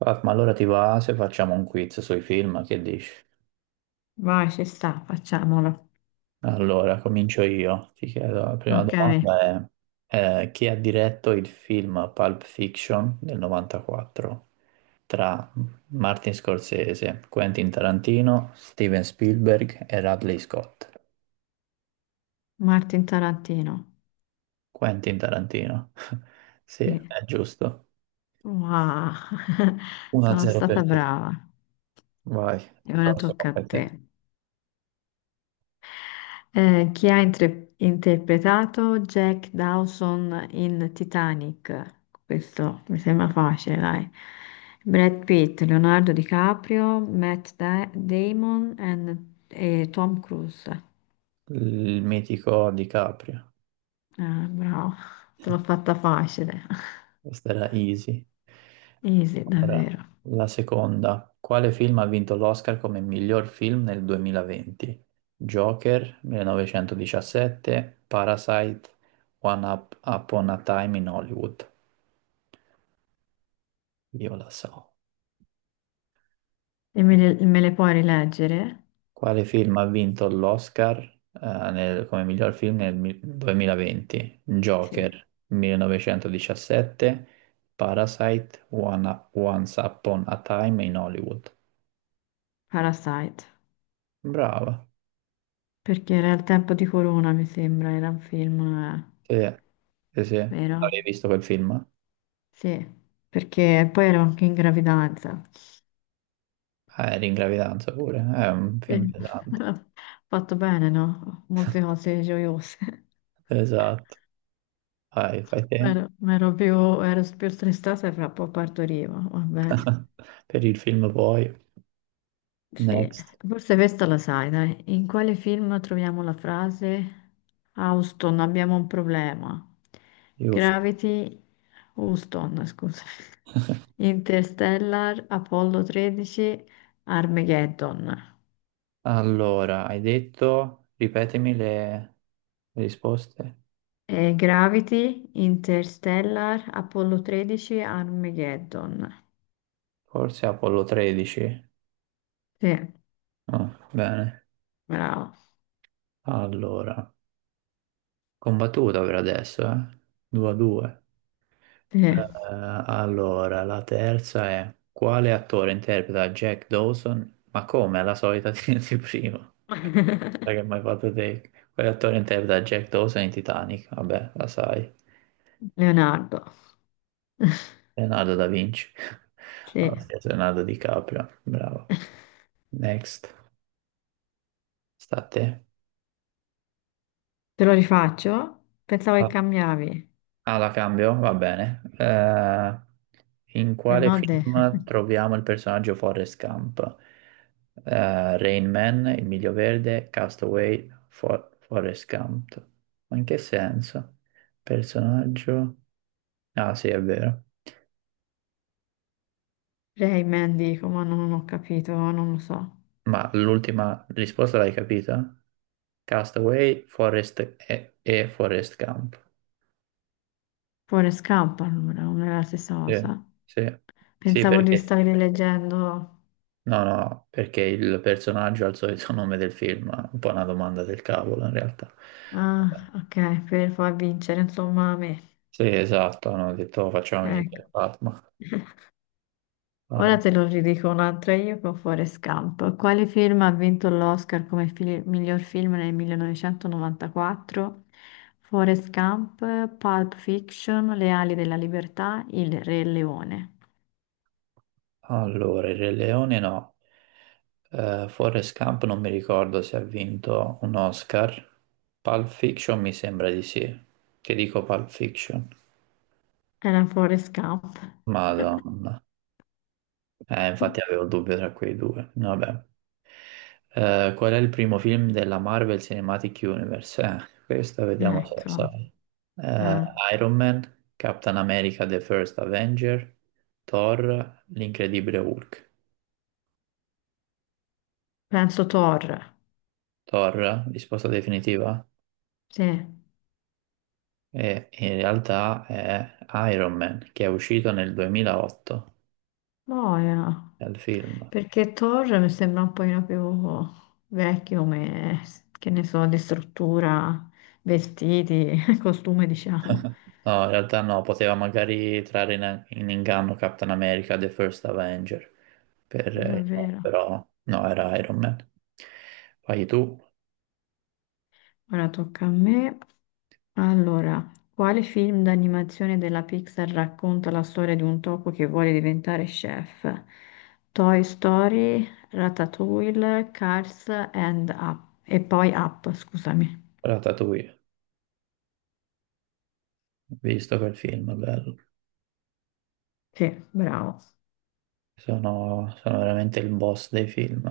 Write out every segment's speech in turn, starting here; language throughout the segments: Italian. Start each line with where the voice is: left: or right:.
right: Ah, ma allora ti va se facciamo un quiz sui film, che dici?
left: Vai, ci sta, facciamolo.
right: Allora, comincio io. Ti chiedo, la prima
left: Ok,
right: domanda è, chi ha diretto il film Pulp Fiction del 94 tra Martin Scorsese, Quentin Tarantino, Steven Spielberg e Ridley Scott?
left: Martin Tarantino.
right: Quentin Tarantino. Sì,
left: Sì.
right: è giusto.
left: Wow, sono
right: 1-0
left: stata
right: per te.
left: brava.
right: Vai,
left: E ora tocca
right: prossimo
left: a
right: per
left: te.
right: te.
left: Chi ha interpretato Jack Dawson in Titanic? Questo mi sembra facile, dai. Brad Pitt, Leonardo DiCaprio, Matt Damon e Tom Cruise.
right: Il mitico DiCaprio.
left: Ah, bravo, te l'ho fatta facile.
right: Questa era easy.
left: Easy,
right: Ora,
left: davvero.
right: la seconda. Quale film ha vinto l'Oscar come miglior film nel 2020? Joker 1917, Parasite, Upon a Time in Hollywood. Io la so.
left: E me le puoi rileggere?
right: Quale film ha vinto l'Oscar come miglior film 2020?
left: Sì,
right: Joker 1917, Parasite, Once Upon a Time in Hollywood.
left: Parasite.
right: Brava.
left: Perché era il tempo di Corona, mi sembra, era un film,
right: Sì. Sì, sì.
left: vero?
right: Avevi visto quel film?
left: Sì, perché poi ero anche in gravidanza.
right: L'ingravidanza pure, è un film
left: Sì.
right: pesante.
left: Fatto bene, no? Molte cose gioiose.
right: Esatto, vai, fai te.
left: Ero, ero più, ero più stressata e fra un po' partorivo, va bene.
right: Per il film poi,
left: Sì,
right: next,
left: forse questa la sai, dai. In quale film troviamo la frase "Houston, abbiamo un problema"?
right: giusto.
left: Gravity, Houston, scusa. Interstellar, Apollo 13, Armageddon.
right: Allora, hai detto, ripetemi le risposte.
left: E Gravity, Interstellar, Apollo 13, Armageddon.
right: Forse Apollo 13.
left: Sì,
right: Ah, bene.
left: bravo.
right: Allora, combattuta per adesso, eh? 2-2.
left: Sì.
right: Allora, la terza è: quale attore interpreta Jack Dawson? Ma come, è la solita di prima. Sai che mi hai fatto te? Quell'attore interpreta Jack Dawson in Titanic, vabbè, la sai.
left: Leonardo.
right: Leonardo da Vinci. Allora,
left: Sì.
right: sì, Leonardo DiCaprio, bravo. Next, sta a te.
left: Te lo rifaccio? Pensavo che
right: Ah,
left: cambiavi.
right: la cambio? Va bene. In
left: Se
right: quale
left: no,
right: film troviamo il personaggio Forrest Gump? Rain Man, Il Miglio Verde, Castaway, Forrest Gump. Ma in che senso? Personaggio? Ah, sì, è vero.
left: Rayman dico, ma non ho capito, non lo so.
right: Ma l'ultima risposta l'hai capita? Castaway, Forest e Forest Gump.
left: Forrest Gump allora, non è la stessa
right: Sì,
left: cosa.
right: sì, sì,
left: Pensavo di
right: perché,
left: stare leggendo.
right: no, no, perché il personaggio ha il solito nome del film, è un po' una domanda del cavolo in realtà.
left: Ah, ok, per far vincere, insomma, a me.
right: Sì, esatto, hanno detto "Oh, facciamo
left: Ecco.
right: vincere Fatma.
left: Ora
right: Al-
left: te lo ridico un'altra io con Forrest Gump. Quale film ha vinto l'Oscar come miglior film nel 1994? Forrest Gump, Pulp Fiction, Le ali della libertà, Il Re Leone.
right: Allora, il Re Leone no. Forrest Gump non mi ricordo se ha vinto un Oscar. Pulp Fiction mi sembra di sì. Che dico Pulp Fiction?
left: Era Forrest Gump.
right: Madonna. Infatti avevo il dubbio tra quei due. Vabbè. Qual è il primo film della Marvel Cinematic Universe? Questo vediamo se lo
left: Ecco,
right: sai. Eh,
left: eh,
right: Iron Man, Captain America The First Avenger, Thor, l'Incredibile Hulk.
left: penso Thor,
right: Thor, risposta definitiva?
left: sì,
right: E in realtà è Iron Man, che è uscito nel 2008,
left: boia,
right: è il film.
left: perché Thor mi sembra un pochino più vecchio come, che ne so, di struttura, vestiti, costume, diciamo,
right: No, in realtà no, poteva magari trarre in inganno Captain America The First Avenger. Per, no,
left: davvero.
right: però no, era Iron Man. Poi tu,
left: Ora tocca a me. Allora, quale film d'animazione della Pixar racconta la storia di un topo che vuole diventare chef? Toy Story, Ratatouille, Cars and Up. E poi Up, scusami.
right: Ratatouille, ho visto quel film, bello.
left: Sì, bravo.
right: Sono veramente il boss dei film.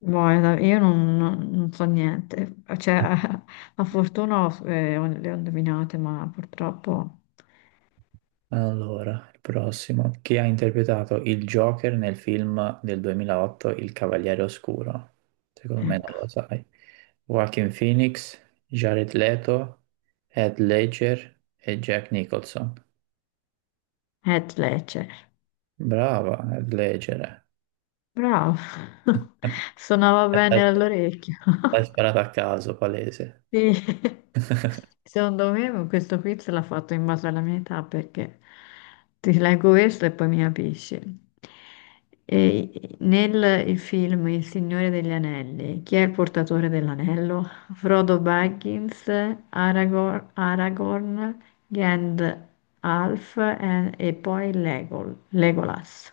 left: Boh, io non so niente. Cioè, a fortuna le ho indovinate, ma purtroppo.
right: Allora, il prossimo. Chi ha interpretato il Joker nel film del 2008, Il Cavaliere Oscuro? Secondo me non
left: Ecco.
right: lo sai. Joaquin Phoenix, Jared Leto, Heath Ledger e Jack Nicholson.
left: Heath Ledger.
right: Brava, Heath Ledger.
left: Bravo. Suonava
right: L'hai
left: bene all'orecchio.
right: l'hai sparato a caso, palese.
left: Sì. Secondo me questo quiz l'ha fatto in base alla mia età perché ti leggo questo e poi mi capisci. E nel il film Il Signore degli Anelli, chi è il portatore dell'anello? Frodo Baggins, Aragorn, Gandalf e poi Legolas.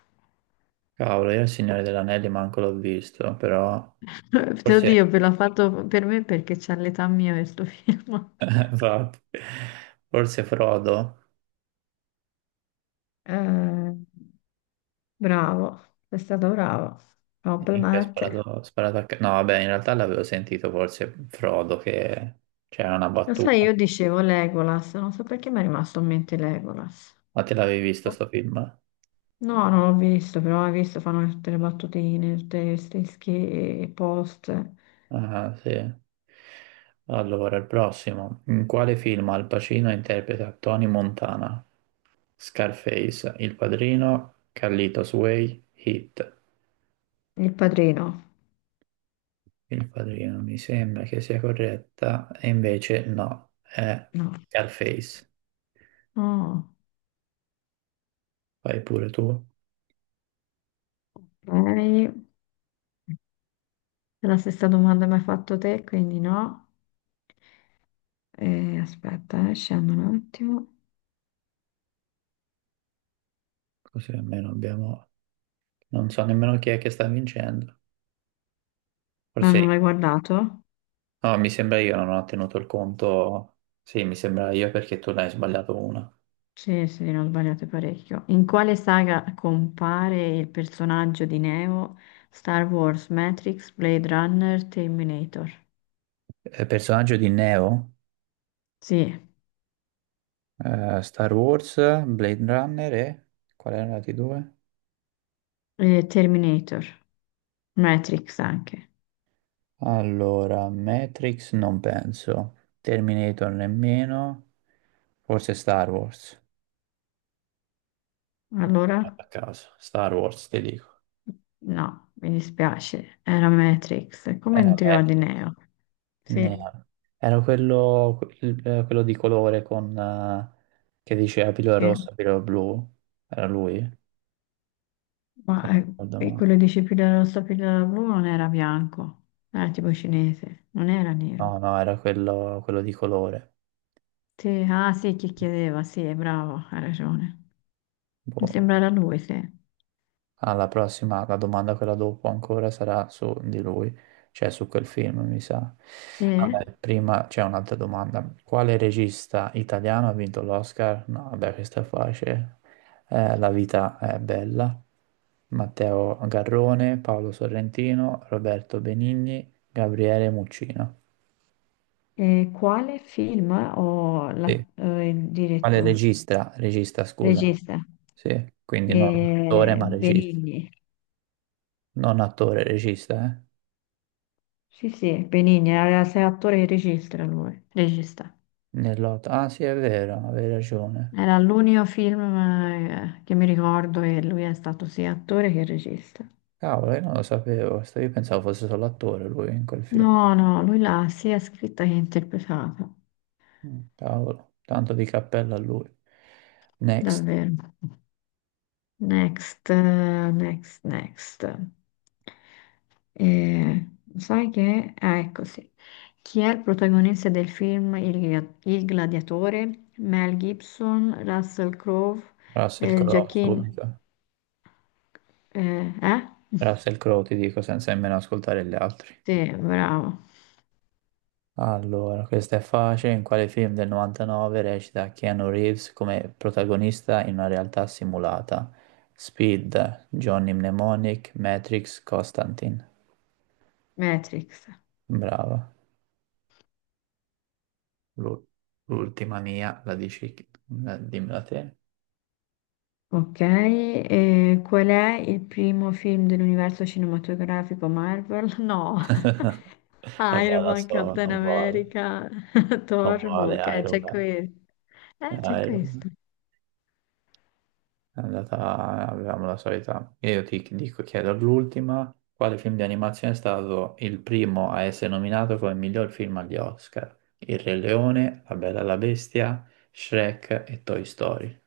right: Cavolo, io il Signore degli Anelli manco l'ho visto, però forse,
left: Oddio, ve l'ha fatto per me perché c'ha l'età mia questo film.
right: infatti, forse Frodo
left: Eh, bravo, sei stato bravo.
right: che ha
left: Complimenti.
right: sparato a... ca- No, vabbè, in realtà l'avevo sentito forse Frodo che c'era una
left: Lo
right: battuta.
left: sai, io dicevo Legolas, non so perché mi è rimasto in mente Legolas.
right: Ma te l'avevi visto sto film?
left: No, non l'ho visto, però hai visto, fanno tutte le battutine, tutti questi post.
right: Ah, sì. Allora, il prossimo. In quale film Al Pacino interpreta Tony Montana? Scarface, Il Padrino, Carlitos Way, Hit.
left: Il padrino?
right: Il Padrino mi sembra che sia corretta, e invece no, è
left: No.
right: Scarface.
left: No.
right: Fai pure tu,
left: Ok. La stessa domanda mi hai fatto te, quindi no. Aspetta, scendo un attimo.
right: così almeno abbiamo... Non so nemmeno chi è che sta vincendo.
left: Ma
right: Forse...
left: non l'hai guardato?
right: No, mi sembra io, non ho tenuto il conto... Sì, mi sembra io perché tu ne hai sbagliato una.
left: Sì, sì, ne ho sbagliato parecchio. In quale saga compare il personaggio di Neo? Star Wars, Matrix, Blade Runner, Terminator.
right: Personaggio di Neo,
left: Sì,
right: Star Wars, Blade Runner e... Qual erano i due?
left: Terminator, Matrix anche.
right: Allora, Matrix non penso, Terminator nemmeno, forse Star Wars.
left: Allora,
right: A caso, Star Wars, ti dico.
left: no, mi dispiace, era Matrix,
right: Mm.
left: come
right: Era
left: un trio
right: bello.
left: di Neo.
right: Ne-
left: Sì,
right: Era quello, quello di colore con, che diceva pillola
left: sì,
right: rossa, pillola blu. Era lui? Se
left: ma
right: non ricordo
left: e
right: male.
left: quello di Scipilla rossa, pillola blu non era bianco, era tipo cinese, non era
right: No,
left: nero.
right: no, era quello, quello di colore.
left: Sì, ah sì, chi chiedeva, sì, è bravo, ha ragione. Mi
right: Boh.
left: sembra la 2, sì.
right: Alla prossima, la domanda quella dopo ancora sarà su di lui, cioè su quel film, mi sa.
left: Sì.
right: Vabbè, prima c'è un'altra domanda. Quale regista italiano ha vinto l'Oscar? No, vabbè, questa è facile. La vita è bella. Matteo Garrone, Paolo Sorrentino, Roberto Benigni, Gabriele Muccino.
left: E quale film o
right: Sì.
left: il
right: Quale
left: direttore,
right: regista? Regista, scusa.
left: regista?
right: Sì, quindi non attore, ma regista.
left: Benigni.
right: Non attore, regista, eh?
left: Sì, sì, Benigni, era sei attore e regista lui, regista.
right: Nell'otto. Ah, sì, è vero, avevi ragione.
left: Era l'unico film che mi ricordo e lui è stato sia attore che regista.
right: Cavolo, io non lo sapevo. Sto- Io pensavo fosse solo attore lui in quel
left: No,
right: film.
left: no, lui l'ha sia scritta che interpretata,
right: Mm, cavolo, tanto di cappello a lui. Next,
left: davvero. Next, next, next. Eh, Sai che. Ah, ecco sì. Chi è il protagonista del film Il Gladiatore? Mel Gibson, Russell Crowe,
right: Russell Crowe,
left: Joaquin.
right: subito.
left: Eh?
right: Russell Crowe, ti dico, senza nemmeno ascoltare gli altri.
left: Sì, bravo.
right: Allora, questa è facile. In quale film del 99 recita Keanu Reeves come protagonista in una realtà simulata? Speed, Johnny Mnemonic, Matrix, Constantine.
left: Matrix.
right: Bravo. L'u- L'ultima mia, la dici, dimmela te.
left: Ok, qual è il primo film dell'universo cinematografico Marvel? No,
right: Vabbè,
left: Iron
right: la
left: Man,
right: so,
left: Captain
right: non vale,
left: America,
right: non
left: Thor,
right: vale
left: Hulk,
right: Iron
left: c'è qui.
right: Man. È
left: C'è
right: Iron Man.
left: questo.
right: È andata, avevamo la solita. Io ti dico, chiedo l'ultima: quale film di animazione è stato il primo a essere nominato come miglior film agli Oscar? Il Re Leone, La Bella e la Bestia, Shrek e Toy Story.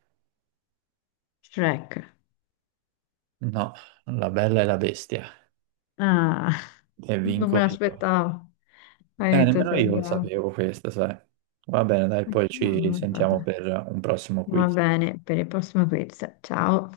left: Shrek.
right: No, La Bella e la Bestia.
left: Ah,
right: E
left: non
right: vinco
left: me
right: io.
left: l'aspettavo. Hai detto
right: Nemmeno
left: sei
right: io lo
left: bravo.
right: sapevo questo, sai. Va bene, dai,
left: Ma
right: poi
left: che
right: ci
left: bravo. Vabbè.
right: sentiamo per un prossimo
left: Va
right: quiz.
left: bene, per il prossimo quiz. Ciao.